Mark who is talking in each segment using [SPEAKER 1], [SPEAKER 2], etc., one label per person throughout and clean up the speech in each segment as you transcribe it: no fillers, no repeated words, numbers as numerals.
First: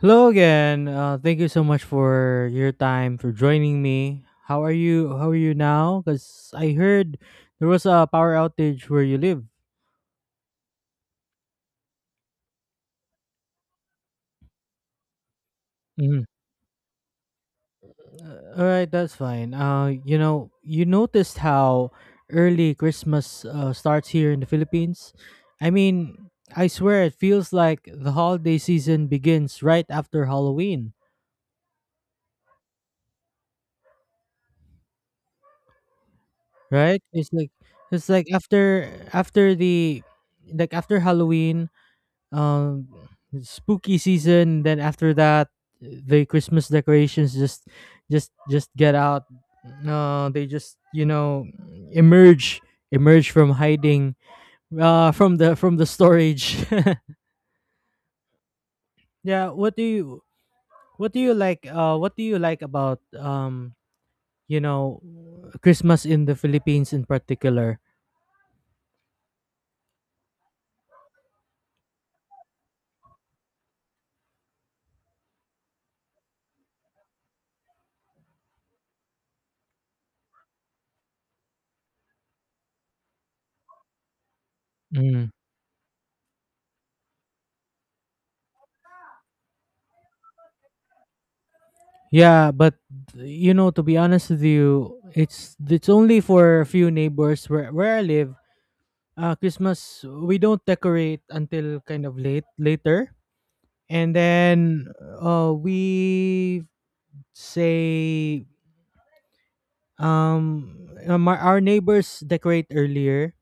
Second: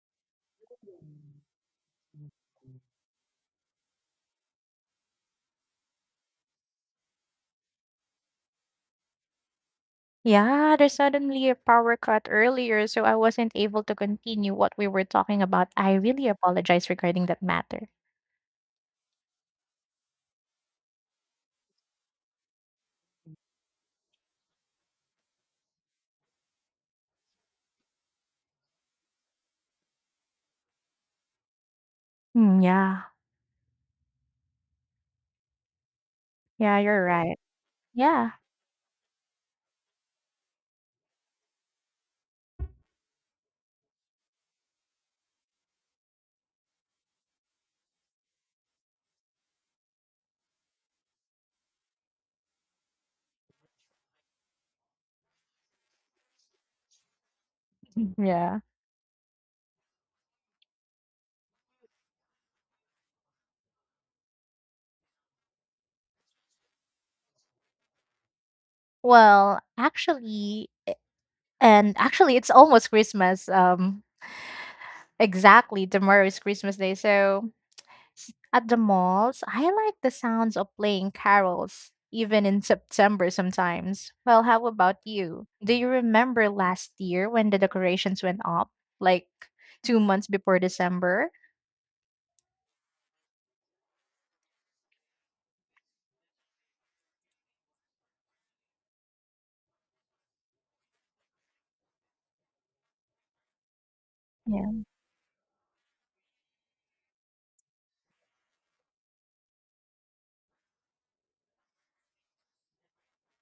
[SPEAKER 1] Hello again. Thank you so much for your time for joining me. How are you? How are you now? Because I heard there was a power outage where you live.
[SPEAKER 2] Yeah, there's suddenly a power cut earlier, so I wasn't able to continue what we were talking about. I
[SPEAKER 1] Mhm.
[SPEAKER 2] really apologize regarding that matter.
[SPEAKER 1] All right, that's fine. You know, you noticed how early Christmas starts here in the Philippines. I mean, I swear it feels like the holiday season begins right after Halloween.
[SPEAKER 2] Yeah, yeah,
[SPEAKER 1] Right?
[SPEAKER 2] you're right.
[SPEAKER 1] It's like
[SPEAKER 2] Yeah,
[SPEAKER 1] after after the like after Halloween, um spooky season, then after that the christmas decorations just just get out. No, they just, you know, emerge emerge from hiding, from the, from the storage.
[SPEAKER 2] yeah.
[SPEAKER 1] Yeah, what do you like, what do you like about, you know, Christmas in the Philippines in particular?
[SPEAKER 2] Well, actually, actually, it's almost Christmas. Exactly, tomorrow is Christmas Day, so at the malls, I like the sounds of playing carols, even in September sometimes. Well, how about
[SPEAKER 1] Mm.
[SPEAKER 2] you? Do you remember last year when the decorations went up, like 2 months before December?
[SPEAKER 1] Yeah, but you know, to be honest with you, it's only for a few neighbors where I live. Christmas we don't decorate until kind of late, later. And
[SPEAKER 2] Yeah.
[SPEAKER 1] then we say, um our neighbors decorate earlier,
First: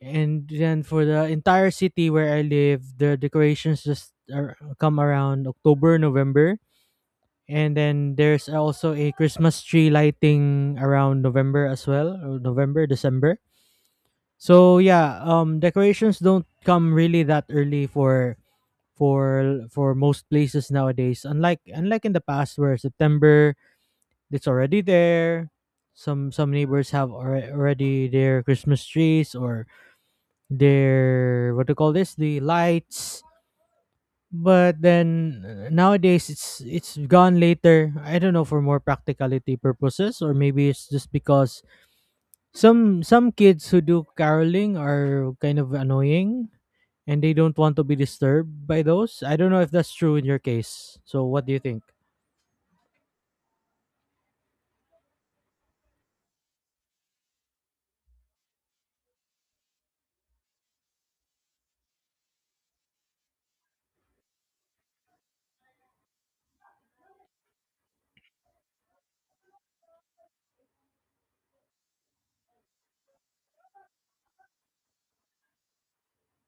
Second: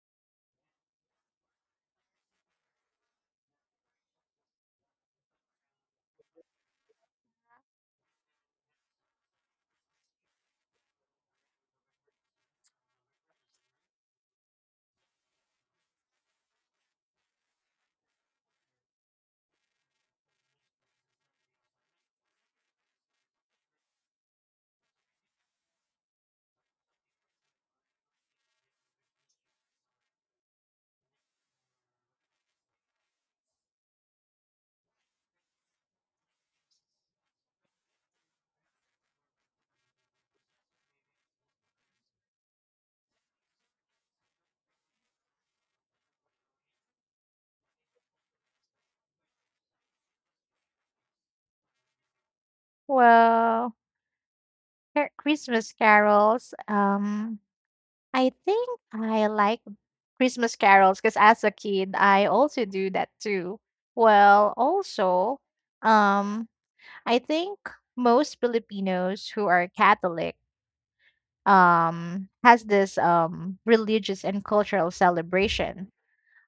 [SPEAKER 1] and then for the entire city where I live the decorations just are, come around october, november. And then there's also a christmas tree lighting around november as well, or november, december. So yeah, decorations don't come really that early for most places nowadays, unlike in the past where september it's already there. Some neighbors have already their christmas trees or their, what do you call this, the lights. But then nowadays it's gone later, I don't know, for more practicality purposes, or maybe it's just because some kids who do caroling are kind of annoying and they don't want to be disturbed by those. I don't know if that's true in your case. So what do you think?
[SPEAKER 2] Well, Christmas carols. I think I like Christmas carols because as a kid, I also do that too. Also, um, I think most Filipinos who are Catholic has this religious and cultural celebration.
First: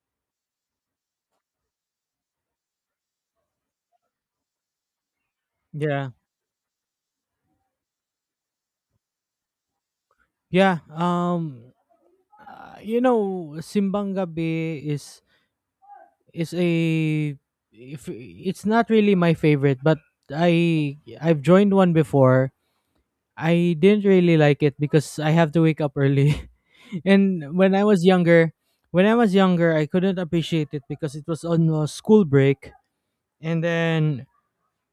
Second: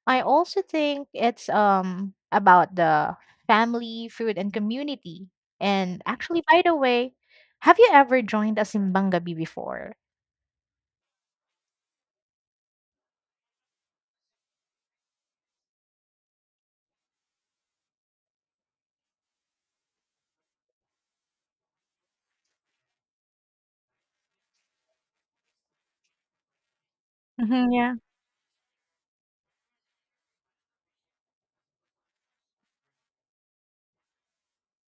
[SPEAKER 2] I also think it's about the family, food and community. And
[SPEAKER 1] Yeah.
[SPEAKER 2] actually, by the way, have you ever joined a simbang gabi before?
[SPEAKER 1] Yeah, you know, Simbang Gabi is a, if it's not really my favorite, but I I've joined one before. I didn't really like it because I have to wake up early. And
[SPEAKER 2] Mm-hmm,
[SPEAKER 1] when I
[SPEAKER 2] yeah,
[SPEAKER 1] was younger, I couldn't appreciate it because it was on a school break, and then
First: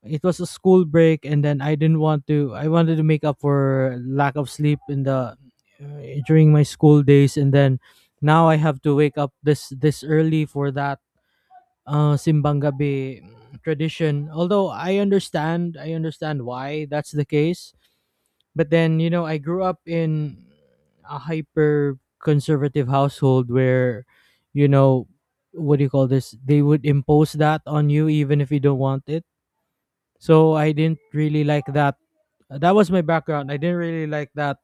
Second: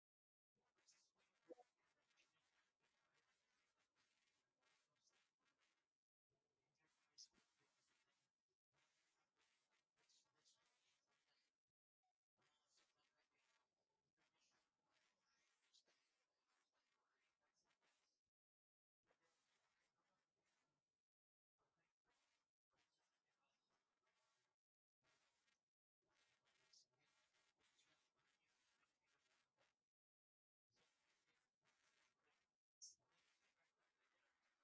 [SPEAKER 1] it was a school break and then I didn't want to, I wanted to make up for lack of sleep in the, during my school days, and then now I have to wake up this early for that simbang gabi tradition, although I understand, why that's the case. But then you know I grew up in a hyper conservative household where, you know, what do you call this, they would impose that on you even if you don't want it. So I didn't really like that. That was my background. I didn't really like that,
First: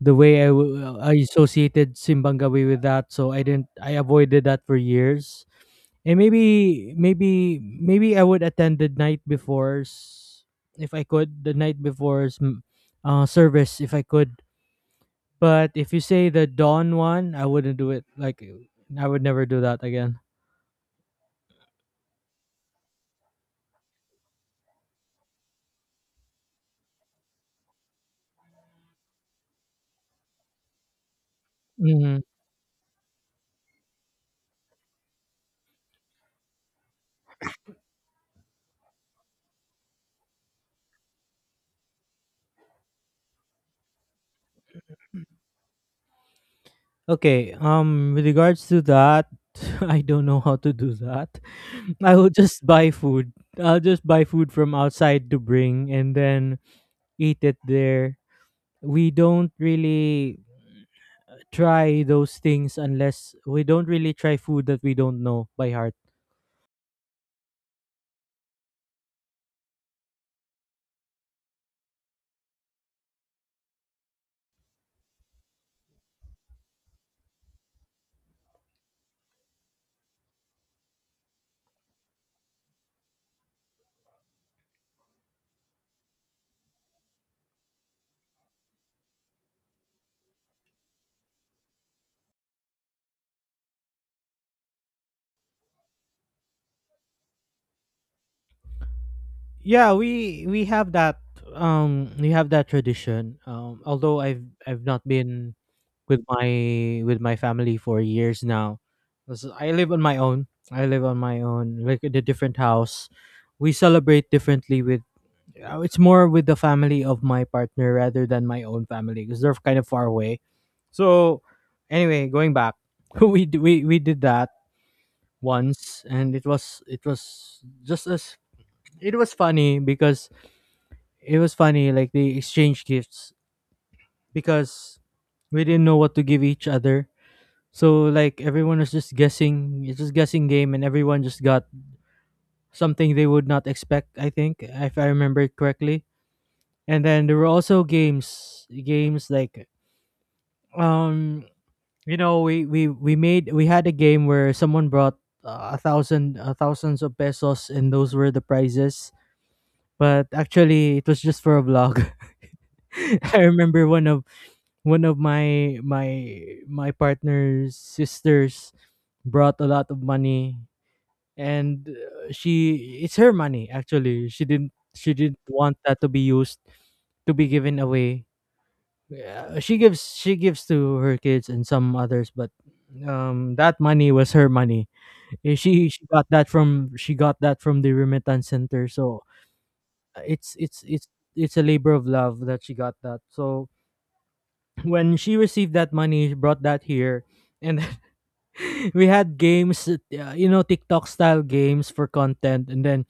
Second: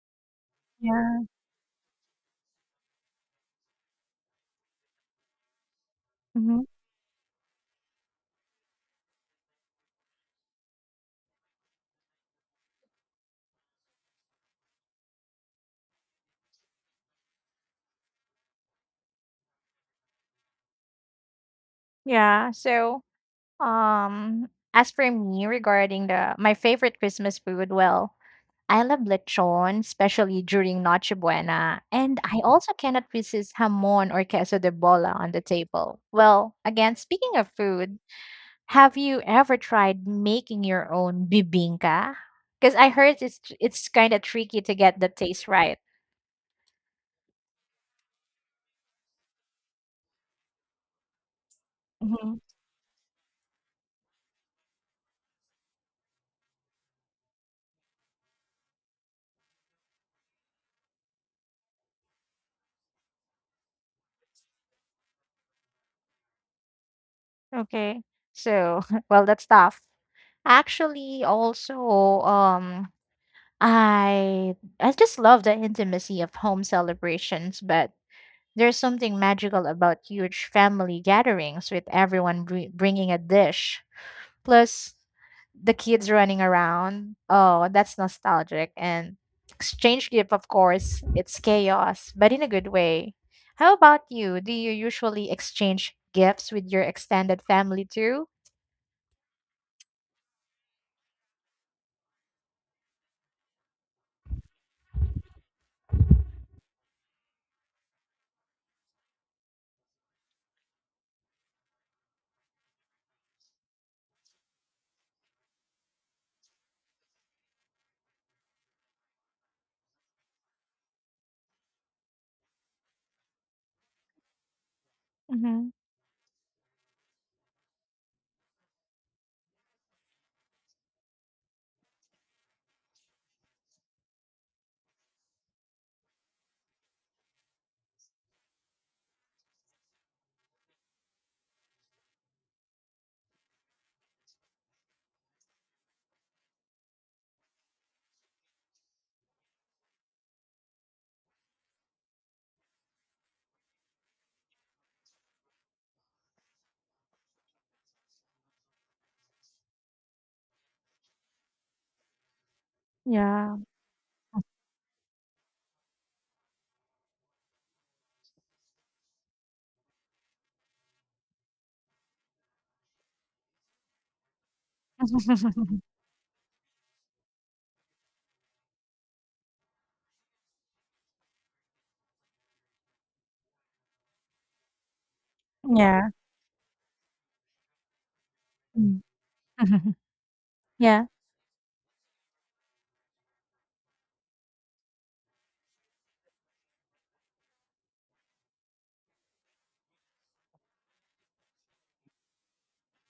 [SPEAKER 1] the way I, I
[SPEAKER 2] yeah,
[SPEAKER 1] associated Simbangawi with that. So I didn't. I avoided that for years. And
[SPEAKER 2] mm-hmm.
[SPEAKER 1] maybe I would attend the night before's, if I could. The night before's, service, if I could. But if you say the dawn one, I wouldn't do it. Like I would never do that again.
[SPEAKER 2] Yeah, so as for me regarding the my favorite Christmas food, well, I love lechon, especially during Noche Buena,
[SPEAKER 1] Hmm.
[SPEAKER 2] and I also cannot resist hamon or queso de bola on the table. Well, again, speaking of food, have you ever tried making your own bibingka? Because I heard it's kind of tricky to get the taste right.
[SPEAKER 1] Okay. With regards to that, I don't know how to do that. I will
[SPEAKER 2] Mhm.
[SPEAKER 1] just buy food. I'll just buy food from outside to bring and then eat it there. We don't really try those things, unless, we don't really try food that we don't know by heart.
[SPEAKER 2] Okay, so well, that's tough. Actually, um, I just love the intimacy of home celebrations, but there's something magical about huge family gatherings with everyone bringing a dish. Plus, the kids running around. Oh, that's nostalgic. And exchange gift, of course, it's chaos, but in a good way. How about you? Do you usually exchange gifts with your extended family too?
[SPEAKER 1] Yeah, we have that, we have that tradition. Um, although I've not been with my, family for years now. 'Cause I live on my own. I live on my own, like in a different house. We celebrate differently with, uh, it's more with the family of my partner rather than my own family, because they're kind of far away. So anyway, going back, we, we did that
[SPEAKER 2] Mm-hmm.
[SPEAKER 1] once, and it was, just as, it was funny because, it was funny like they exchanged gifts, because we didn't know what to give each other. So like everyone was just guessing, it's just guessing game, and everyone just got something they would not expect, I think, if I remember it correctly. And then there were also games, like, um you know, we had a game where someone brought, a thousand, thousands of pesos, and those were the prizes. But actually it was just for a vlog. I
[SPEAKER 2] Yeah.
[SPEAKER 1] remember one of, my, partner's sisters brought a lot of money. And she, it's her money actually, she didn't, she didn't want that to be used, to be given away. Yeah, she gives, to her kids and some others, but, that money was her money. Eh, she,
[SPEAKER 2] Yeah.
[SPEAKER 1] she got that from the remittance center.
[SPEAKER 2] Mm.
[SPEAKER 1] So uh, it's it's
[SPEAKER 2] yeah.
[SPEAKER 1] it's it's a labor of love that she got that. So when she received that money, she brought that here, and we had games, you know, TikTok style games for content, and then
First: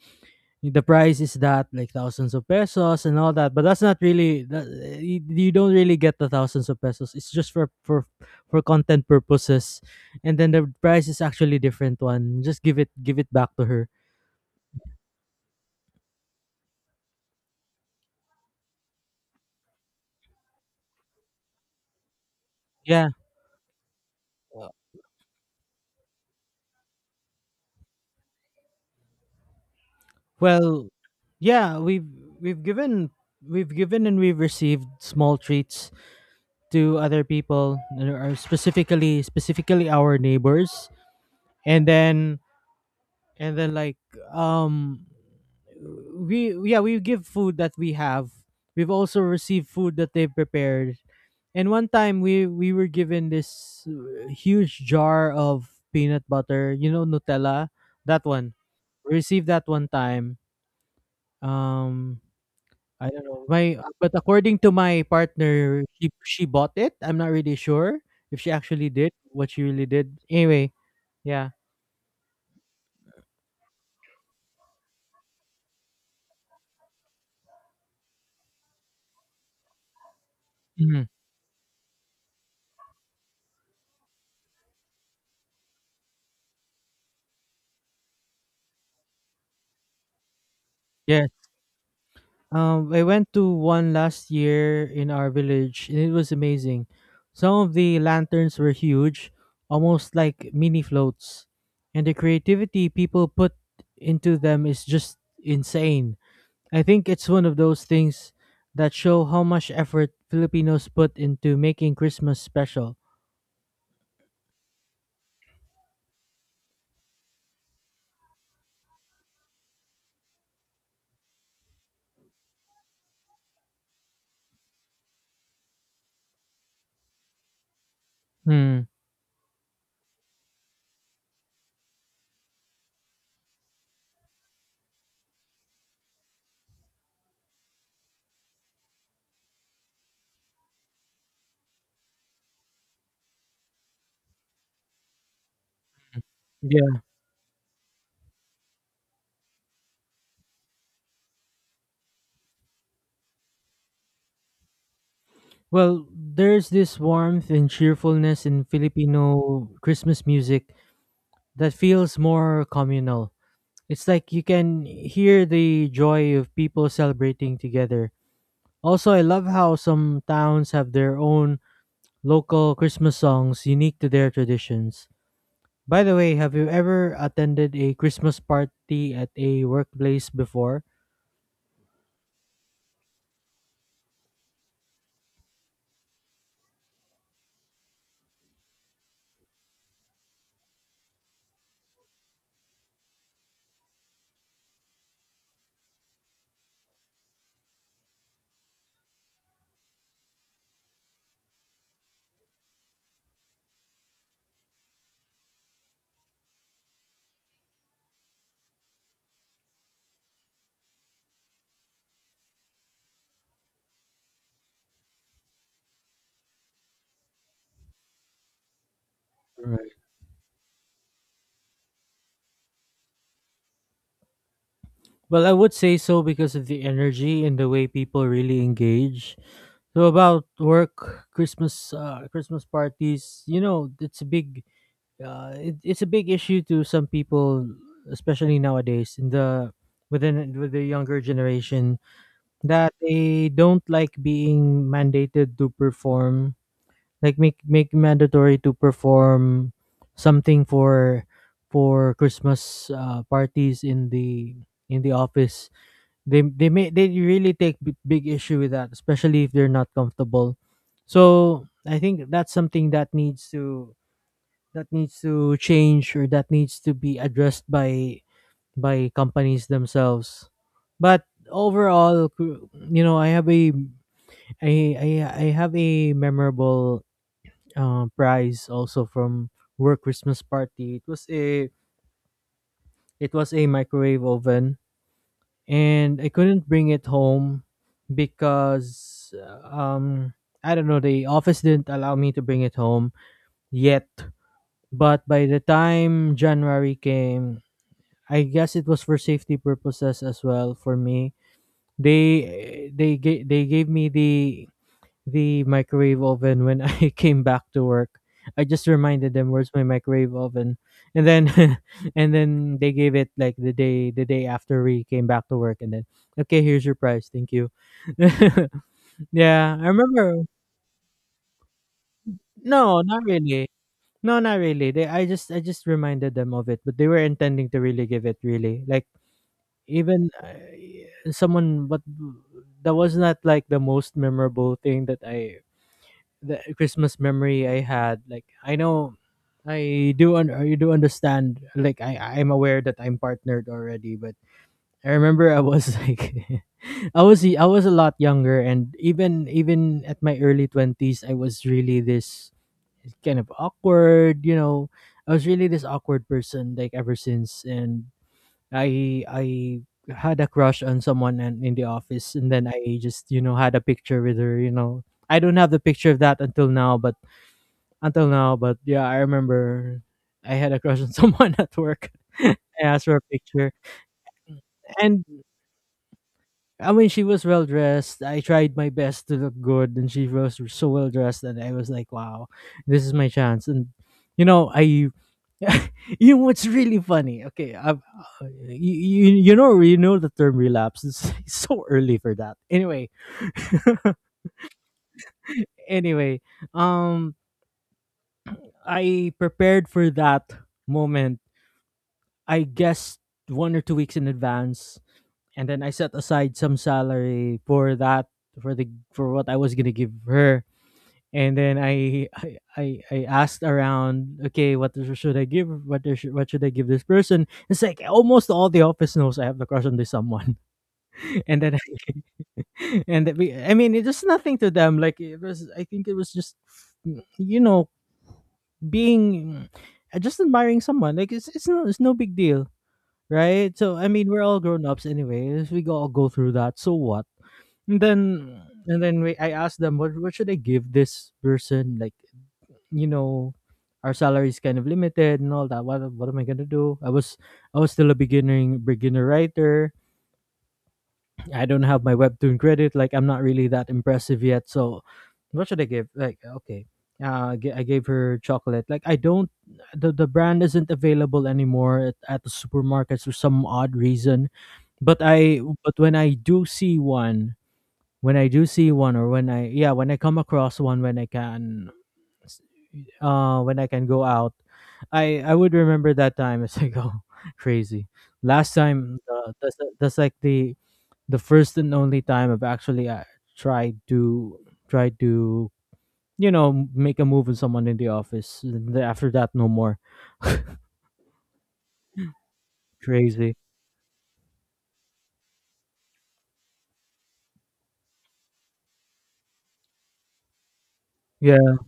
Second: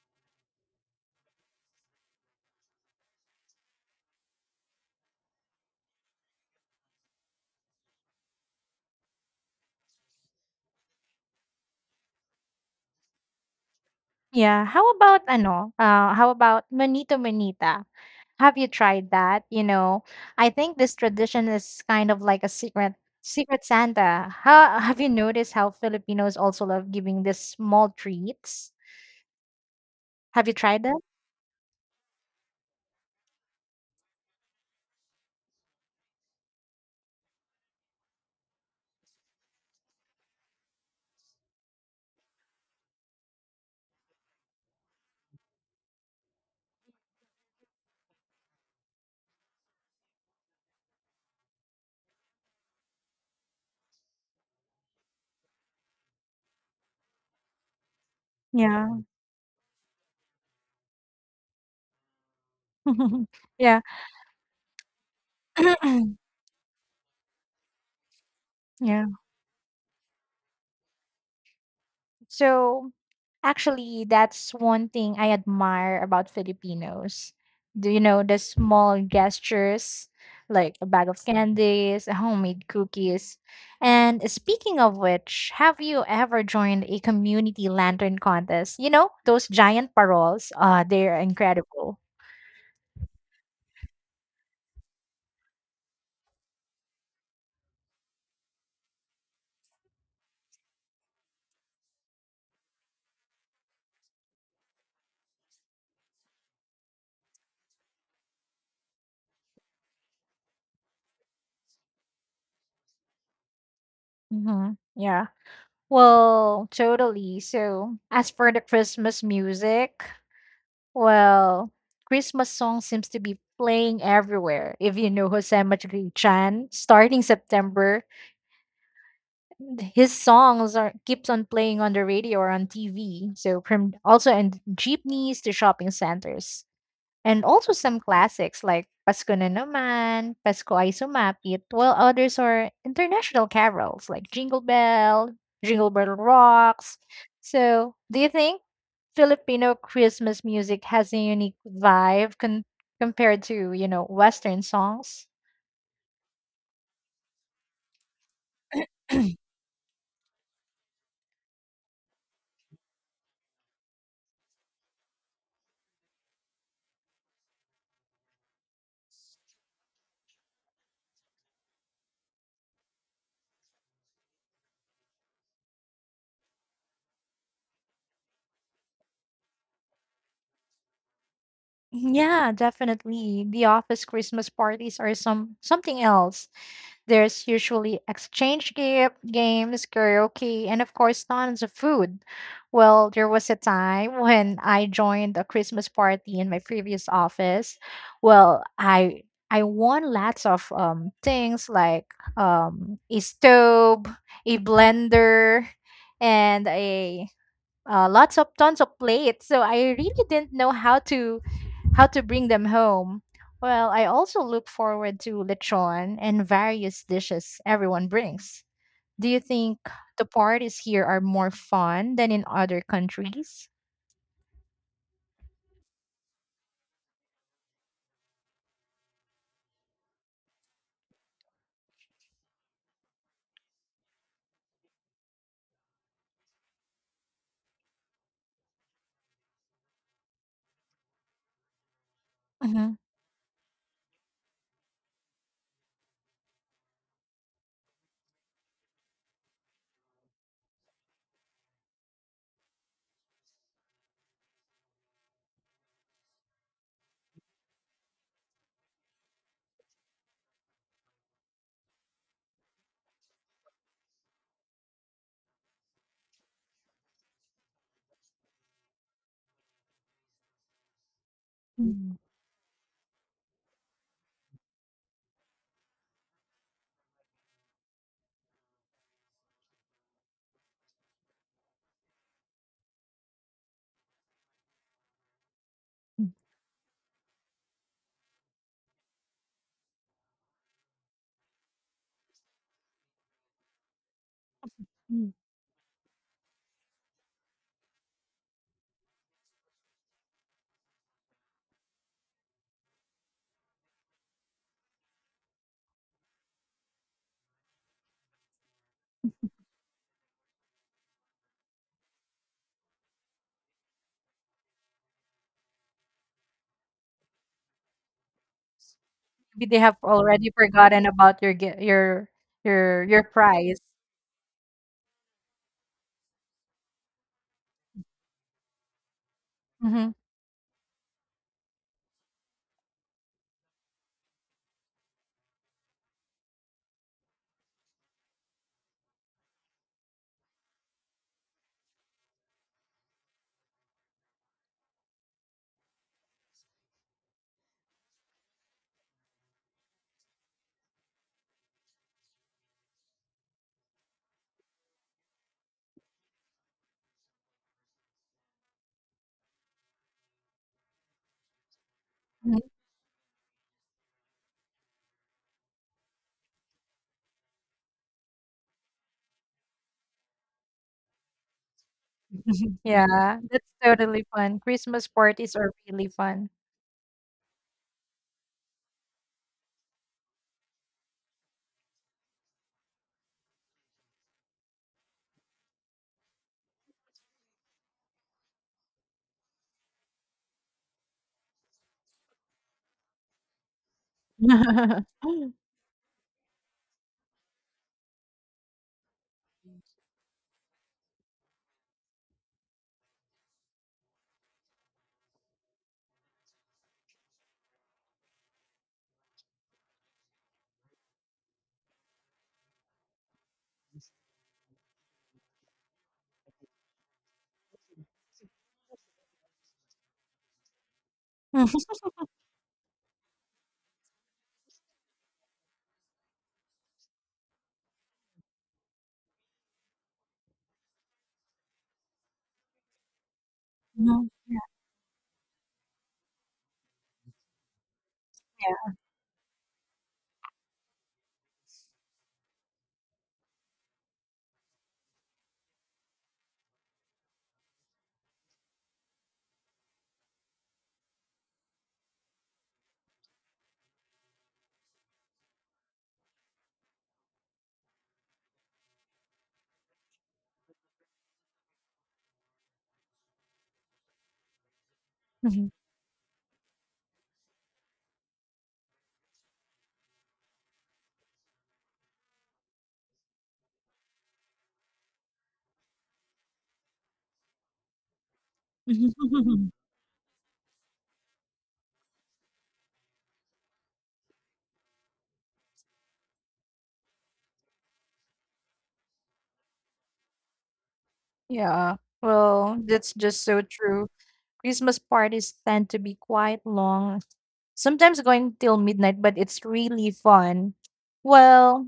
[SPEAKER 1] the price is that, like thousands of pesos and all that, but that's not really that, you don't really get the thousands of pesos, it's just for content purposes. And then the price is actually different, one just give it back to her.
[SPEAKER 2] Yeah. How about ano? How about manito manita? Have you tried that? You know, I think this tradition is kind of like a
[SPEAKER 1] Yeah,
[SPEAKER 2] secret Santa. How have you noticed how Filipinos also love giving these small treats? Have you tried
[SPEAKER 1] well,
[SPEAKER 2] them?
[SPEAKER 1] yeah we've we've given, and we've received small treats to other people, and, specifically, our neighbors. And then, like, um we, yeah, we give food that we have, we've also received food that they've prepared. And one time we, were given this, huge jar of peanut butter, you know, nutella, that one,
[SPEAKER 2] Yeah.
[SPEAKER 1] we received that one time. Um, I don't know, my,
[SPEAKER 2] yeah.
[SPEAKER 1] but according to my partner she, bought it, I'm not really sure if she actually
[SPEAKER 2] yeah.
[SPEAKER 1] did, what she really did. Anyway, yeah.
[SPEAKER 2] So actually, that's one thing I admire about Filipinos. Do you know the small gestures, like a
[SPEAKER 1] Mhm.
[SPEAKER 2] bag of candies, a homemade cookies? And speaking of which, have you ever joined a community lantern contest? You know, those giant paroles, they're
[SPEAKER 1] Yes.
[SPEAKER 2] incredible.
[SPEAKER 1] I went to one last year in our village, and it was amazing. Some of the lanterns were huge, almost like mini floats, and the creativity people put into them is just insane. I think it's one of those things that show how much effort Filipinos put into making Christmas special.
[SPEAKER 2] Mm-hmm. Yeah. Well, totally. So, as for the Christmas music, well, Christmas song seems to be playing everywhere. If you know Jose Madrigal-Chan, starting September,
[SPEAKER 1] Hmm.
[SPEAKER 2] his songs are keeps on playing on the radio or on TV. So from also in jeepneys to shopping centers and also some classics like Pasko na naman, Pasko ay sumapit, while others are international carols like Jingle Bell, Jingle Bell Rocks.
[SPEAKER 1] Yeah.
[SPEAKER 2] So, do you think Filipino Christmas music has a unique vibe compared to, you know, Western songs?
[SPEAKER 1] Well, there's this warmth and cheerfulness in Filipino Christmas music that feels more communal. It's like you can hear the joy of people celebrating together. Also, I love how some towns have their own local Christmas songs unique to their traditions. By the way, have you ever attended a Christmas party at a workplace before?
[SPEAKER 2] Yeah, definitely. The office Christmas parties are something else. There's usually exchange gift, games, karaoke, and of course tons of food. Well, there was a time when I joined a Christmas party in my previous office. Well, I won lots of things like a stove, a blender, and a lots of tons of plates. So I really didn't know how to bring them home. Well, I also look forward to lechon and various dishes everyone brings. Do you think
[SPEAKER 1] Right.
[SPEAKER 2] the parties here are more fun than in other countries?
[SPEAKER 1] Well, I would say so, because of the energy and the way people really engage. So about work Christmas, Christmas parties, you know, it's a big, it's a big issue to some people, especially nowadays in the, with the younger generation, that
[SPEAKER 2] Hmm.
[SPEAKER 1] they don't like being mandated to perform, like make mandatory to perform something for, Christmas parties in the, in the office. They may they really take big issue with that, especially if they're not comfortable. So I think that's something that needs to, that needs to change, or that needs to be addressed by, companies themselves. But overall, you know, I have a, I have a memorable, prize also from work christmas party. It was a, microwave oven, and I couldn't bring it home because, um I don't know, the office didn't allow me to bring it home yet. But by the time january came, I guess it was for safety purposes as well for me, they, they gave me the, microwave oven when I came back to work. I just reminded them, where's my microwave oven, and then and then they gave it like the day, the day after we came back to work, and then, okay, here's your prize, thank you.
[SPEAKER 2] Maybe
[SPEAKER 1] Yeah,
[SPEAKER 2] they
[SPEAKER 1] I
[SPEAKER 2] have
[SPEAKER 1] remember.
[SPEAKER 2] already forgotten about your your
[SPEAKER 1] No,
[SPEAKER 2] your
[SPEAKER 1] not
[SPEAKER 2] your
[SPEAKER 1] really.
[SPEAKER 2] prize.
[SPEAKER 1] No, not really. They, I just reminded them of it, but they were intending to really give it, really, like,
[SPEAKER 2] Hmm.
[SPEAKER 1] even I, someone, but that was not like the most memorable thing that I, the Christmas memory I had. Like I know, I do, I do understand, like, I'm aware that I'm partnered already, but I remember I was, like, I was, a lot younger. And even, at my early 20s I was really this kind of awkward, you know. I was really this awkward person, like, ever since. And I had a crush on someone and in the office, and then I just, you know, had a picture with her. You know, I don't have the picture of that until now, but, yeah, I remember, I had a crush on someone at work. I asked for a
[SPEAKER 2] Yeah, that's
[SPEAKER 1] picture,
[SPEAKER 2] totally fun. Christmas
[SPEAKER 1] and
[SPEAKER 2] parties are really fun.
[SPEAKER 1] I mean she was well dressed. I tried my best to look good, and she was so well dressed, and I was like, wow, this is my chance. And you know, I you know what's really funny? Okay, I've, you, you you know the term relapse is so early for that. Anyway, anyway, um, I prepared for that moment. I guess 1 or 2 weeks in advance, and then I set aside some salary for that for what I was gonna give her. And then I asked around, okay, should I give? What should I give this person? It's like almost all the office knows I have the crush on this someone. And then and then I mean it was nothing to them, like it was, I think it was just mm, you know being just admiring someone, like it's no big deal, right? So I
[SPEAKER 2] Mhm.
[SPEAKER 1] mean we're all grown ups anyway. We all go through that, so what. And then
[SPEAKER 2] Yeah.
[SPEAKER 1] and then I asked them what should I give this person, like, you know, our salary is kind of limited and all that. What am I going to do? I was I was still a beginning beginner writer. I don't have my webtoon credit. Like I'm not really that impressive yet. So what should I give? Like, okay, I gave her chocolate. Like I don't, the brand isn't available anymore at the supermarkets for some odd reason. But I
[SPEAKER 2] Mhm.
[SPEAKER 1] but when I do see one, when I do see one, or when I, yeah, when I come across one, when I can go out, I would remember that time as I go crazy. Last time, that's like the first and only time I've actually tried to tried to you know make a move with someone in the office. And then after that, no more
[SPEAKER 2] Yeah, well, that's just
[SPEAKER 1] crazy.
[SPEAKER 2] so true. Christmas parties tend to be quite long, sometimes going till midnight, but it's really fun.
[SPEAKER 1] Yeah,
[SPEAKER 2] Well,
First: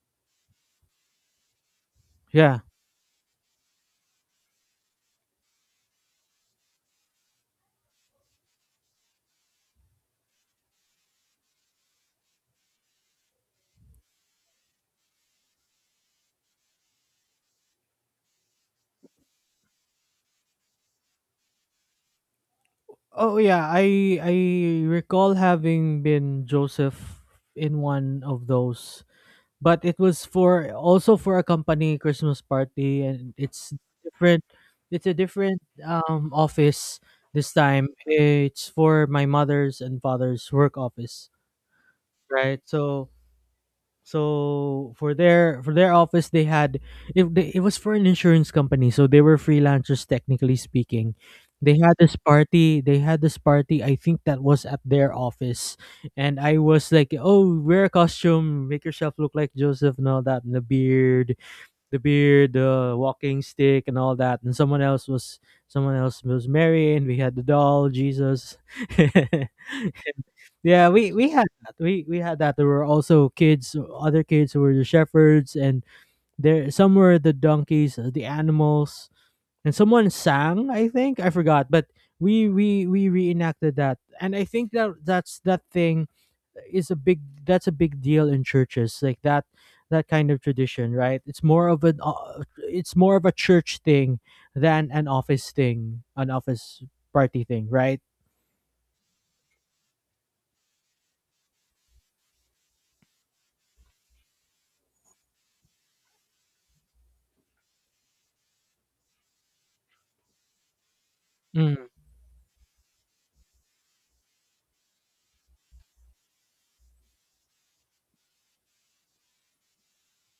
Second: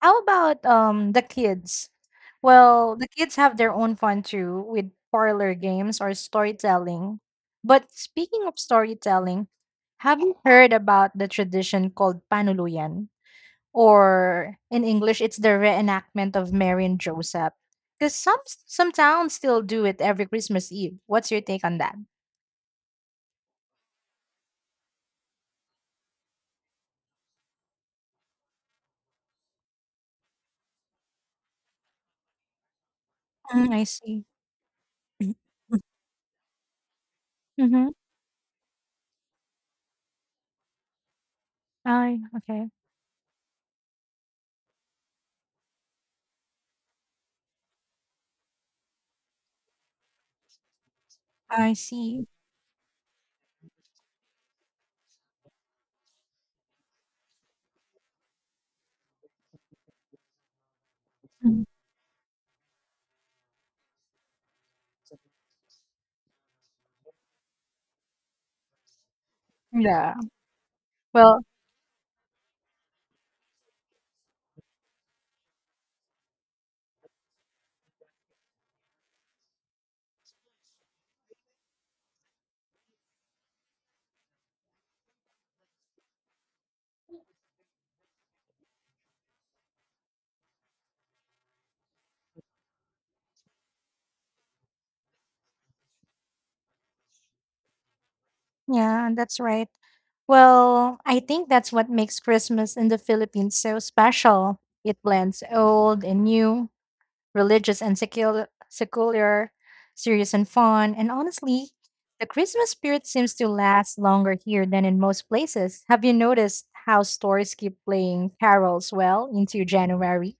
[SPEAKER 2] how about the kids?
[SPEAKER 1] yeah.
[SPEAKER 2] Well, the kids have their own fun too with parlor games or storytelling. But speaking of storytelling, have you heard about the tradition called Panuluyan? Or in English, it's the reenactment of Mary and Joseph. Because some towns still do it every Christmas Eve. What's your take on that?
[SPEAKER 1] Oh yeah, I recall having been Joseph in one of those, but it was for, also for, a company Christmas party, and it's
[SPEAKER 2] Mm, I see.
[SPEAKER 1] different. It's a different office this time.
[SPEAKER 2] Mm-hmm.
[SPEAKER 1] It's for my mother's and father's work office,
[SPEAKER 2] I
[SPEAKER 1] right?
[SPEAKER 2] okay.
[SPEAKER 1] So so for their office, they had, if they, it was for an insurance company, so they were freelancers technically speaking.
[SPEAKER 2] I
[SPEAKER 1] They had this
[SPEAKER 2] see.
[SPEAKER 1] party. They had this party. I think that was at their office, and I was like, "Oh, wear a costume, make yourself look like Joseph, and all that, and the beard,
[SPEAKER 2] Mhm.
[SPEAKER 1] the beard, the walking stick, and all that." And someone else was, someone else was Mary, and we had the doll, Jesus.
[SPEAKER 2] Yeah.
[SPEAKER 1] Yeah, we
[SPEAKER 2] Well,
[SPEAKER 1] had that. We had that. There were also kids, other kids who were the shepherds, and there some were the donkeys, the animals, and someone sang. I think I forgot, but we reenacted that, and I think that that thing is a big, that's a big deal in churches, like that that kind of tradition, right? It's more of a church thing than an office thing, an office party thing, right?
[SPEAKER 2] yeah, that's right. Well, I think that's what makes Christmas in the Philippines so special. It blends old and new, religious and secular, serious and fun. And honestly, the Christmas spirit seems to last longer here than in most places. Have you noticed how stores keep playing carols well into January?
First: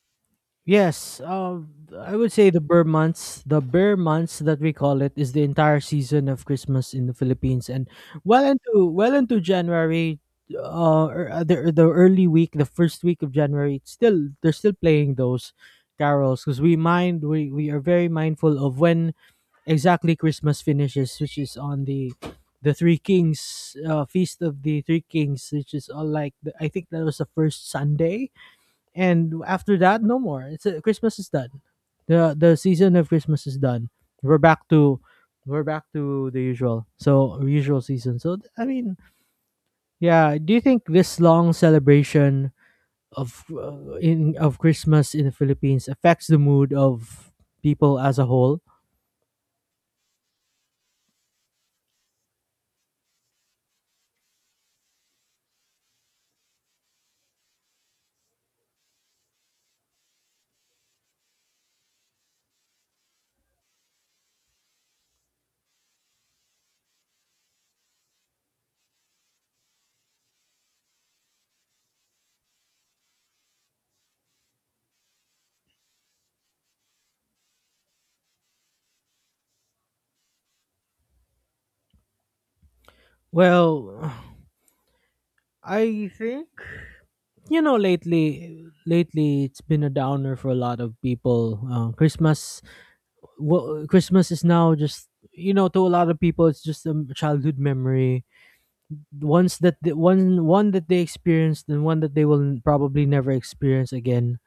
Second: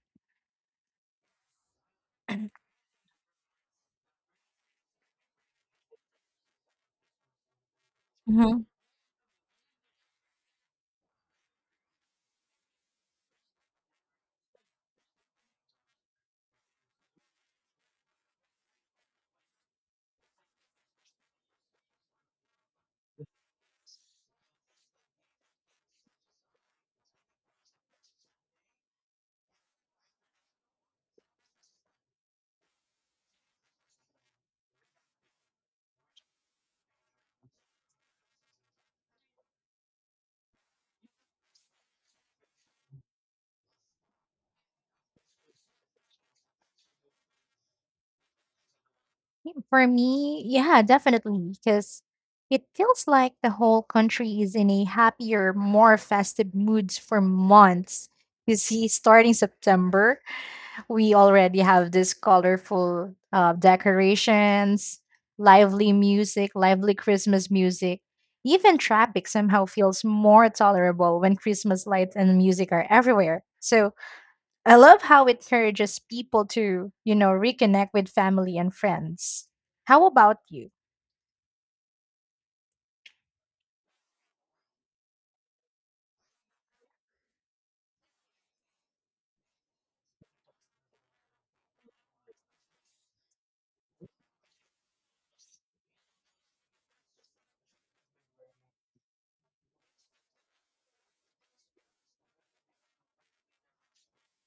[SPEAKER 1] Yes, I would say the Burr months that we call it, is the entire season of Christmas in the Philippines, and
[SPEAKER 2] Mhm.
[SPEAKER 1] well into January, or the early week, the first week of January, it's still, they're still playing those carols, because we mind, we are very mindful of when exactly Christmas finishes, which is on the Three Kings, feast of the Three Kings, which is all like the, I think that was the first Sunday. And after that, no more. It's, Christmas is done, the season of Christmas is done. We're back to, we're back to the usual, so usual season. So I mean, yeah, do you think this long celebration of, in of Christmas in the Philippines, affects the mood of people as a whole?
[SPEAKER 2] For me, yeah, definitely, because it feels like the whole country is in a happier, more festive moods for months. You see, starting September, we already have this colorful decorations, lively music, lively Christmas music. Even traffic somehow feels more tolerable when Christmas lights and music are everywhere. So I love how it encourages people to, you know, reconnect with family and friends. How about you?
[SPEAKER 1] Well, I think, you know, lately it's been a downer for a lot of people. Christmas, well, Christmas is now just, you know, to a lot of people, it's just a childhood memory. Ones that the one that they experienced and one that they will probably never experience again,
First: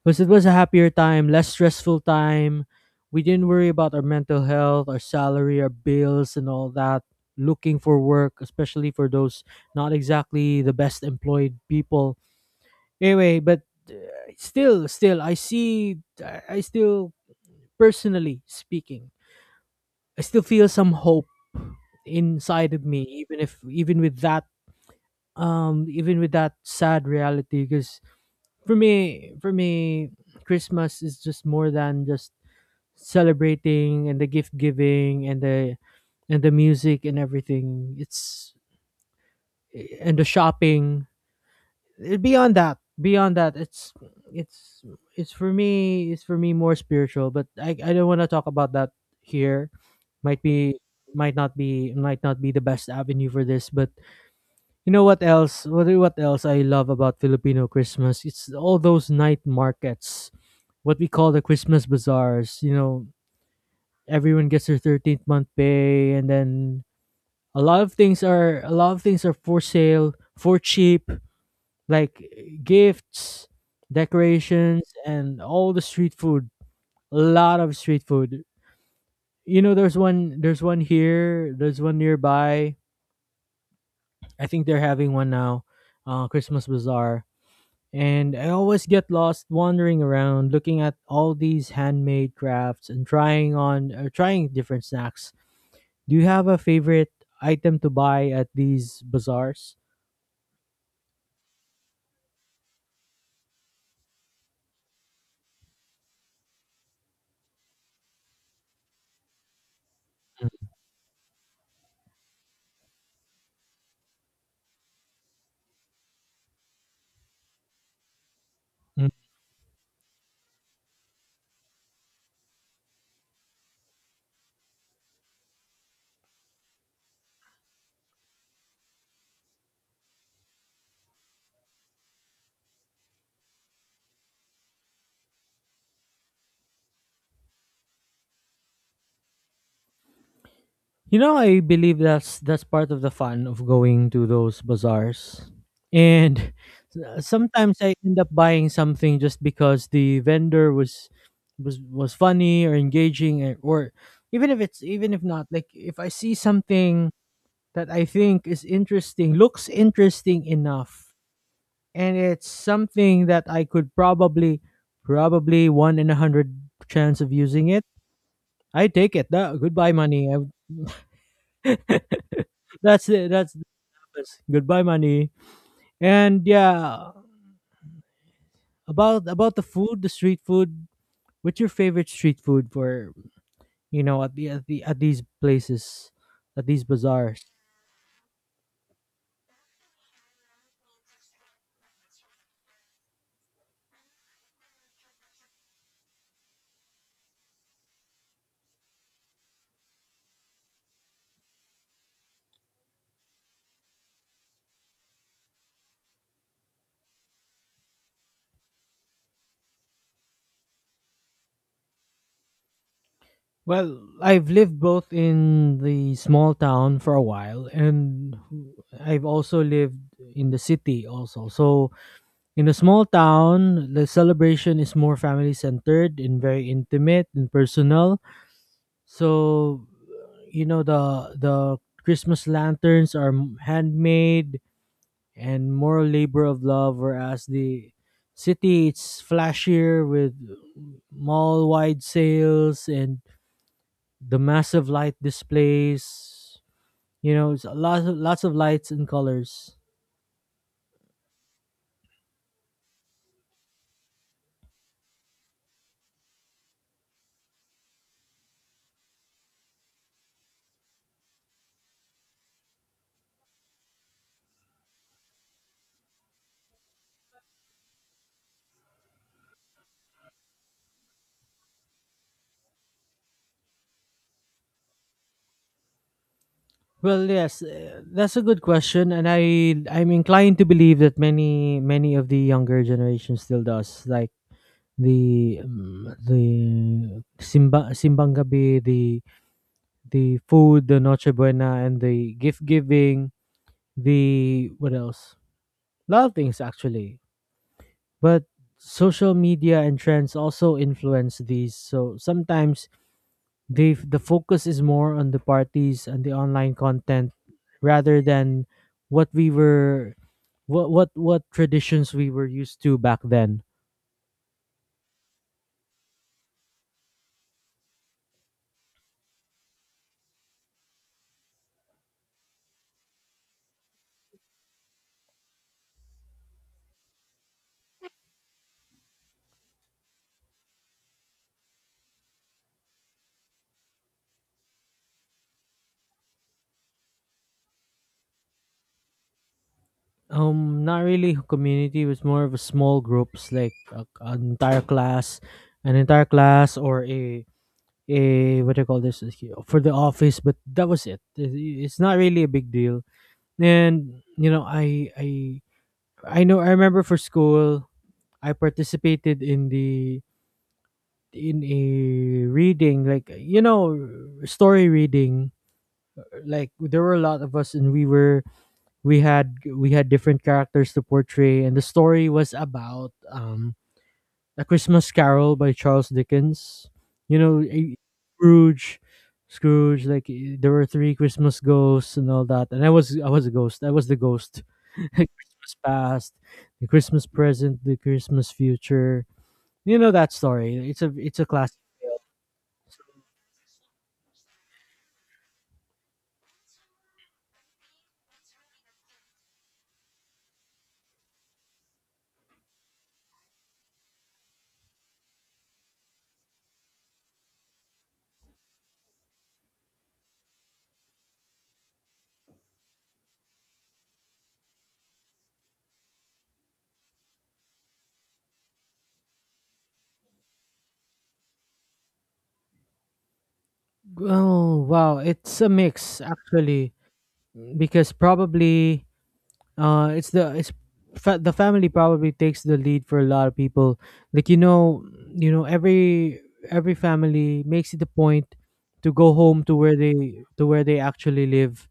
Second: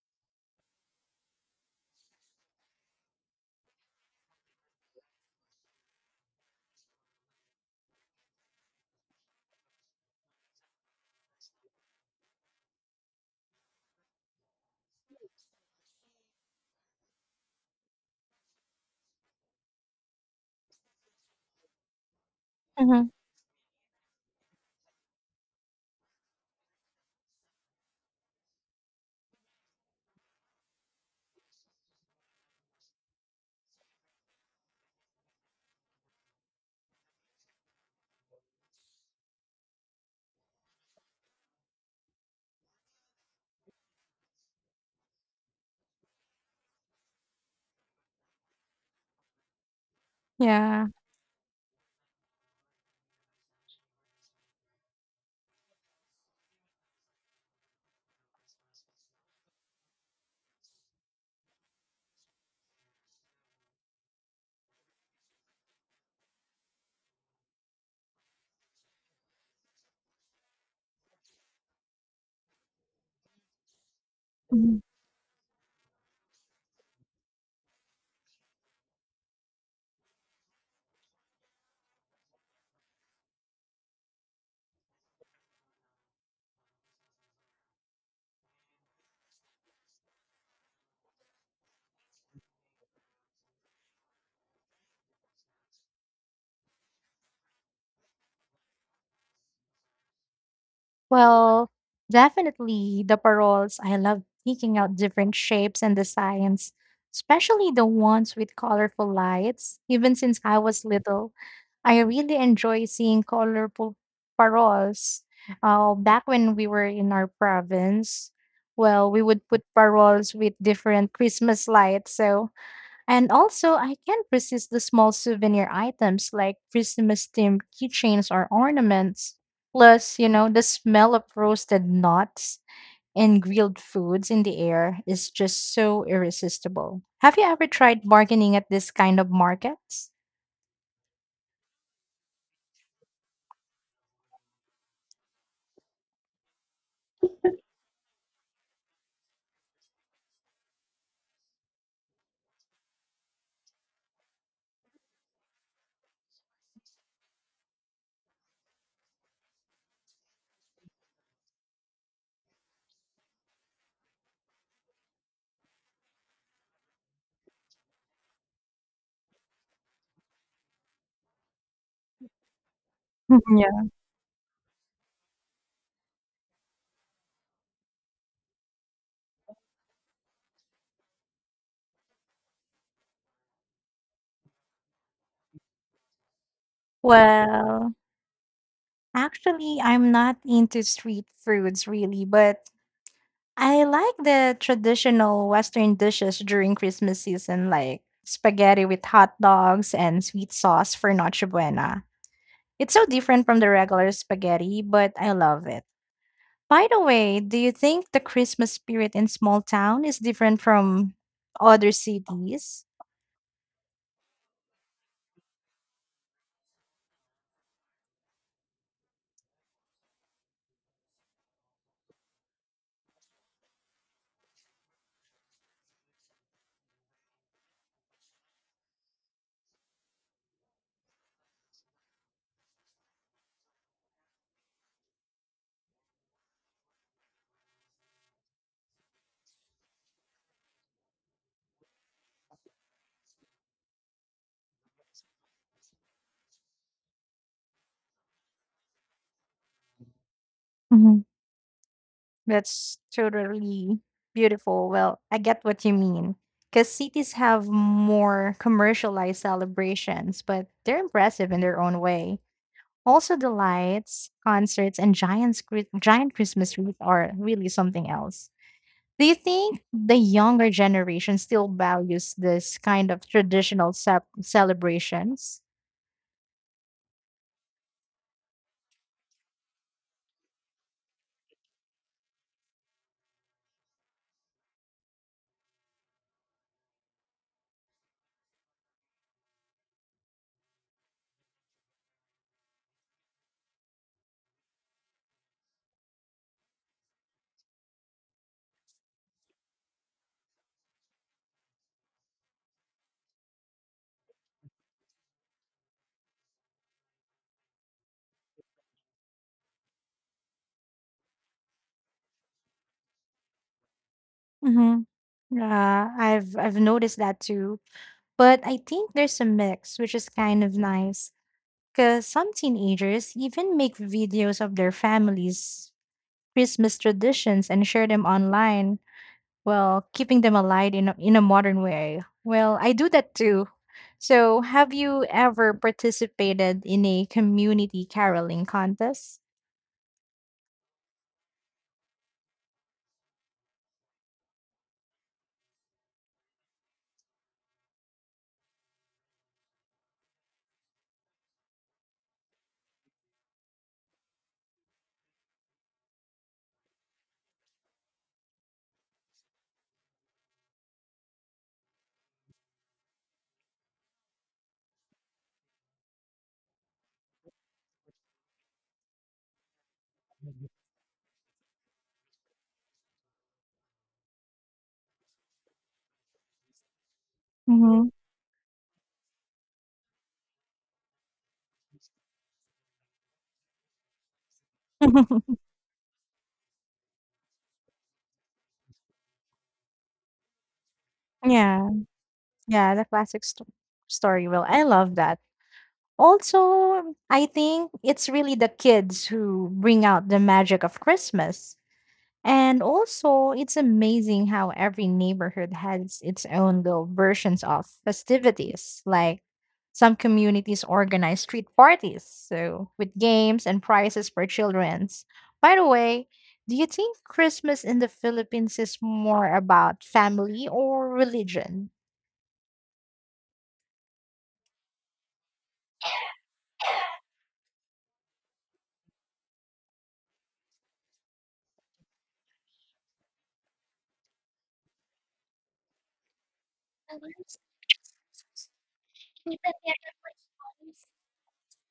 [SPEAKER 1] because it was a happier time, less stressful time. We didn't worry about our mental health, our salary, our bills, and all that. Looking for work, especially for those not exactly the best employed people. Anyway, but still, I see. I still, personally speaking, I still feel some hope inside of
[SPEAKER 2] Hmm.
[SPEAKER 1] me, even if, even with that even with that sad reality. Because for me, Christmas is just more than just celebrating and the gift giving and the music and everything. It's, and the shopping, beyond that, beyond that, it's it's, for me, it's, for me, more spiritual, but I don't want to talk about that here. Might be,
[SPEAKER 2] Yeah.
[SPEAKER 1] might not be, might not be the best avenue for this, but you know what else, what else I love about Filipino Christmas? It's all those night markets, what we call the Christmas bazaars, you know. Everyone gets their 13th month pay and then a lot of things are, a lot of things are for sale for cheap, like gifts, decorations, and all the street food. A lot of street food. You know, there's one. There's one here. There's one nearby. I think they're having one now. Christmas bazaar. And I always get lost wandering around, looking at all these handmade crafts and trying on, trying different snacks. Do you have a favorite item to buy at these bazaars?
[SPEAKER 2] Well, definitely the paroles. I love picking out different shapes and designs, especially the ones with colorful lights. Even since I was little, I really enjoy seeing colorful paroles. Back when we were in our province, well, we would put paroles with different Christmas lights. So and also, I can't resist the small souvenir items like Christmas themed keychains or ornaments. Plus, you know, the smell of roasted nuts and grilled foods in the air is just so irresistible. Have you ever tried bargaining at this kind of markets?
[SPEAKER 1] You know, I believe that's part of the fun of going to those bazaars. And sometimes I end up buying something just because the vendor was was funny or engaging and- or even if it's, even if not, like, if I see something that I think is interesting, looks interesting enough, and it's something that I could probably, probably, one in a hundred chance of using it, I take it. That, goodbye money. I, that's it. That's,
[SPEAKER 2] yeah.
[SPEAKER 1] yes. Goodbye, money. And yeah, about the food, the street food. What's your favorite street food for, you know, at the at the at these places, at these bazaars?
[SPEAKER 2] Well, actually, I'm not into street foods really, but I like the traditional Western dishes during Christmas season, like spaghetti with hot dogs and sweet sauce for Noche Buena. It's so different from the regular spaghetti, but I love it. By the way, do you think the Christmas spirit in small town is different from other cities?
[SPEAKER 1] Well, I've lived both in the small town for a while, and I've also lived in the city also. So in a small town, the celebration is more family centered and very intimate and personal. So you know, the Christmas lanterns are handmade and more labor of love, whereas the city, it's flashier with mall wide sales and the massive light displays. You know, it's a lot of, lots of lights and colors.
[SPEAKER 2] Mhm. That's totally beautiful. Well, I get what you mean. Because cities have more commercialized celebrations, but they're impressive in their own way. Also, the lights, concerts, and giant Christmas wreath are really something else. Do you think the younger generation still values this kind of traditional celebrations?
[SPEAKER 1] Well, yes, that's a good question, and I'm inclined to believe that many, many of the younger generation still does, like the simbang gabi, the food, the Noche Buena, and the gift giving, the what else? A lot of things actually. But social media and trends also influence these. So sometimes they, the focus is more on the parties and the online content rather than what we were, what traditions we were used to back then.
[SPEAKER 2] Mm-hmm. I've noticed that too. But I think there's a mix, which is kind of nice. Because some teenagers even make videos of their families' Christmas traditions and share them online. Well, keeping them alive in in a modern way. Well, I do that too. So, have you ever participated in a community caroling contest?
[SPEAKER 1] Not really community. It was more of a small groups, like a, an entire class or a what do you call this, for the office, but that was, it- it's not really a big deal. And you know, I I know, I remember for school, I participated in the, in a reading, like, you know, story reading. Like there were a lot of us, and we were, we had different characters to portray, and the story was about A Christmas Carol by Charles Dickens. You know,
[SPEAKER 2] Hmm.
[SPEAKER 1] Scrooge, Scrooge. Like, eh, there were three Christmas ghosts and all that, and I was a ghost. I was the ghost. Christmas past, the Christmas present, the Christmas future. You know that story. It's a classic.
[SPEAKER 2] yeah, yeah, the classic story. Well, I love that. Also, I think it's really the kids who bring out the magic of Christmas. And also, it's amazing how every neighborhood has its own little versions of festivities. Like some communities organize street parties, so with games and prizes for childrens. By the way, do you think Christmas in the Philippines is more about family or religion?
[SPEAKER 1] Oh wow, it's a mix actually, because probably it's fa- the family probably takes the lead for a lot of people, like, you know, you know, every family makes it a point to go home to where they, to where they actually live.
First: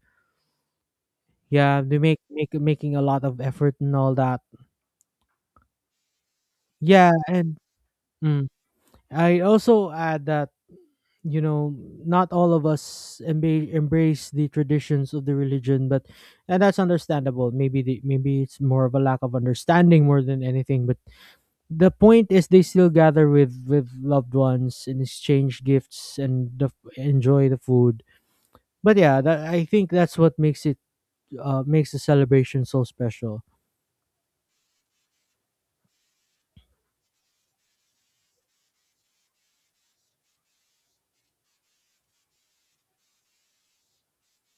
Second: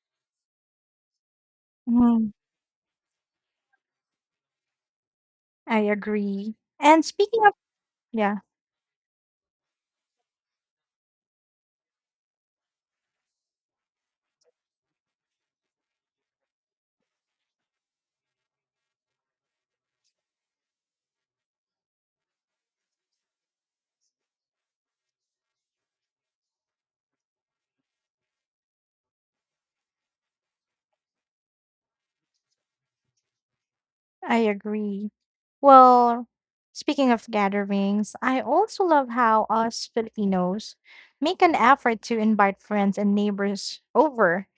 [SPEAKER 1] Yeah, they make,
[SPEAKER 2] Mhm,
[SPEAKER 1] make, making a lot of effort and all that.
[SPEAKER 2] I agree. And
[SPEAKER 1] Yeah,
[SPEAKER 2] speaking of,
[SPEAKER 1] and,
[SPEAKER 2] yeah.
[SPEAKER 1] mm, I also add that, you know, not all of us embrace the traditions of the religion, but, and that's understandable. Maybe the, maybe it's more of a lack of understanding more than anything, but the point is they still gather with loved ones and exchange gifts and the, enjoy the food. But yeah, that, I think that's what makes it, makes the celebration so special.
[SPEAKER 2] I agree. Well, speaking of gatherings, I also love how us Filipinos make an effort to invite friends and neighbors over.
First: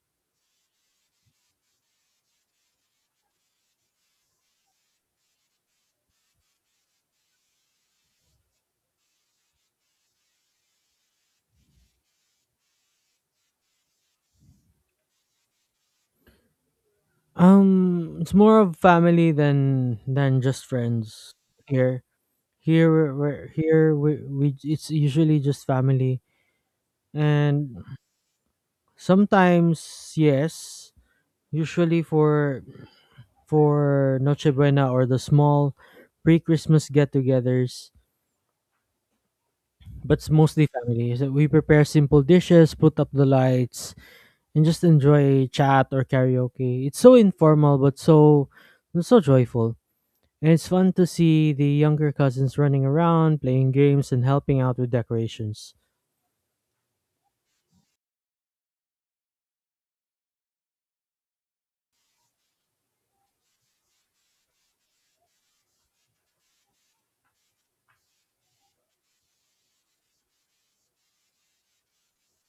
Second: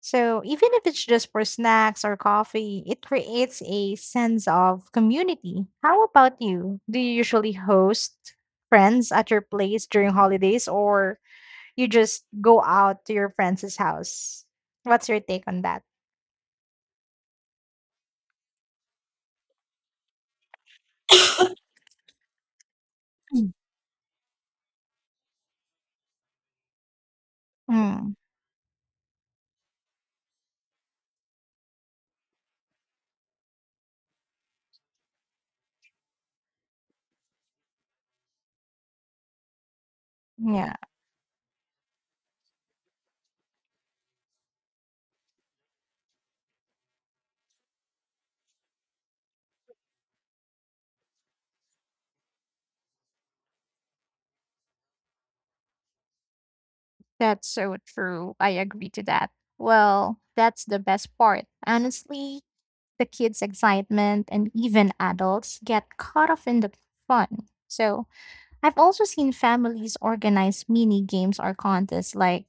[SPEAKER 2] So, even if it's just for snacks or coffee, it creates a sense of community. How about you? Do you usually host friends at your place during holidays, or you just go out to your friends' house? What's your take on that?
[SPEAKER 1] It's more of family than just friends here. Here we're
[SPEAKER 2] Mm.
[SPEAKER 1] here we, it's usually just family. And
[SPEAKER 2] Mm,
[SPEAKER 1] sometimes, yes, usually for Noche Buena or the small pre-Christmas get-togethers, but it's mostly
[SPEAKER 2] yeah.
[SPEAKER 1] family. So we prepare simple dishes, put up the lights, and just enjoy chat or karaoke. It's so informal but so so joyful. And it's fun to see the younger cousins running around, playing games and helping out with decorations.
[SPEAKER 2] That's so true. I agree to that. Well, that's the best part. Honestly, the kids' excitement and even adults get caught up in the fun. So, I've also seen families organize mini games or contests like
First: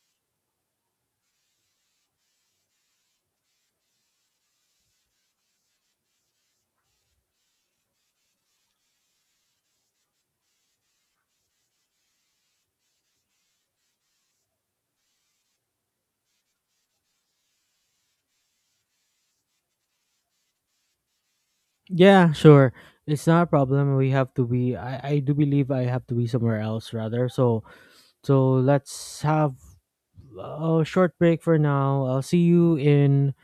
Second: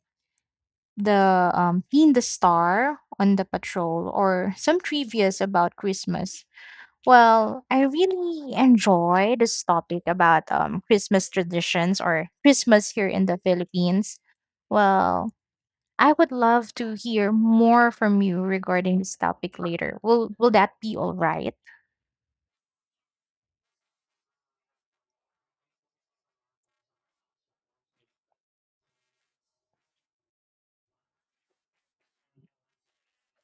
[SPEAKER 2] the Being the Star on the Patrol or some trivias about Christmas. Well, I really enjoy this topic about Christmas traditions or Christmas here in the Philippines. Well, I would love to hear more from you regarding this topic later. Will that be all right?
[SPEAKER 1] Yeah, sure. It's not a problem. We have to be, I do believe I have to be somewhere else, rather. So, so let's have a short break for now. I'll see you in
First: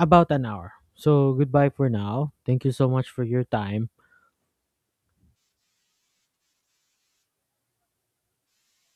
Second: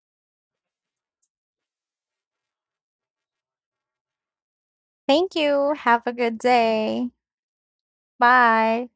[SPEAKER 1] about an hour. So goodbye for now. Thank you so much for your time.
[SPEAKER 2] Thank you. Have a good day. Bye.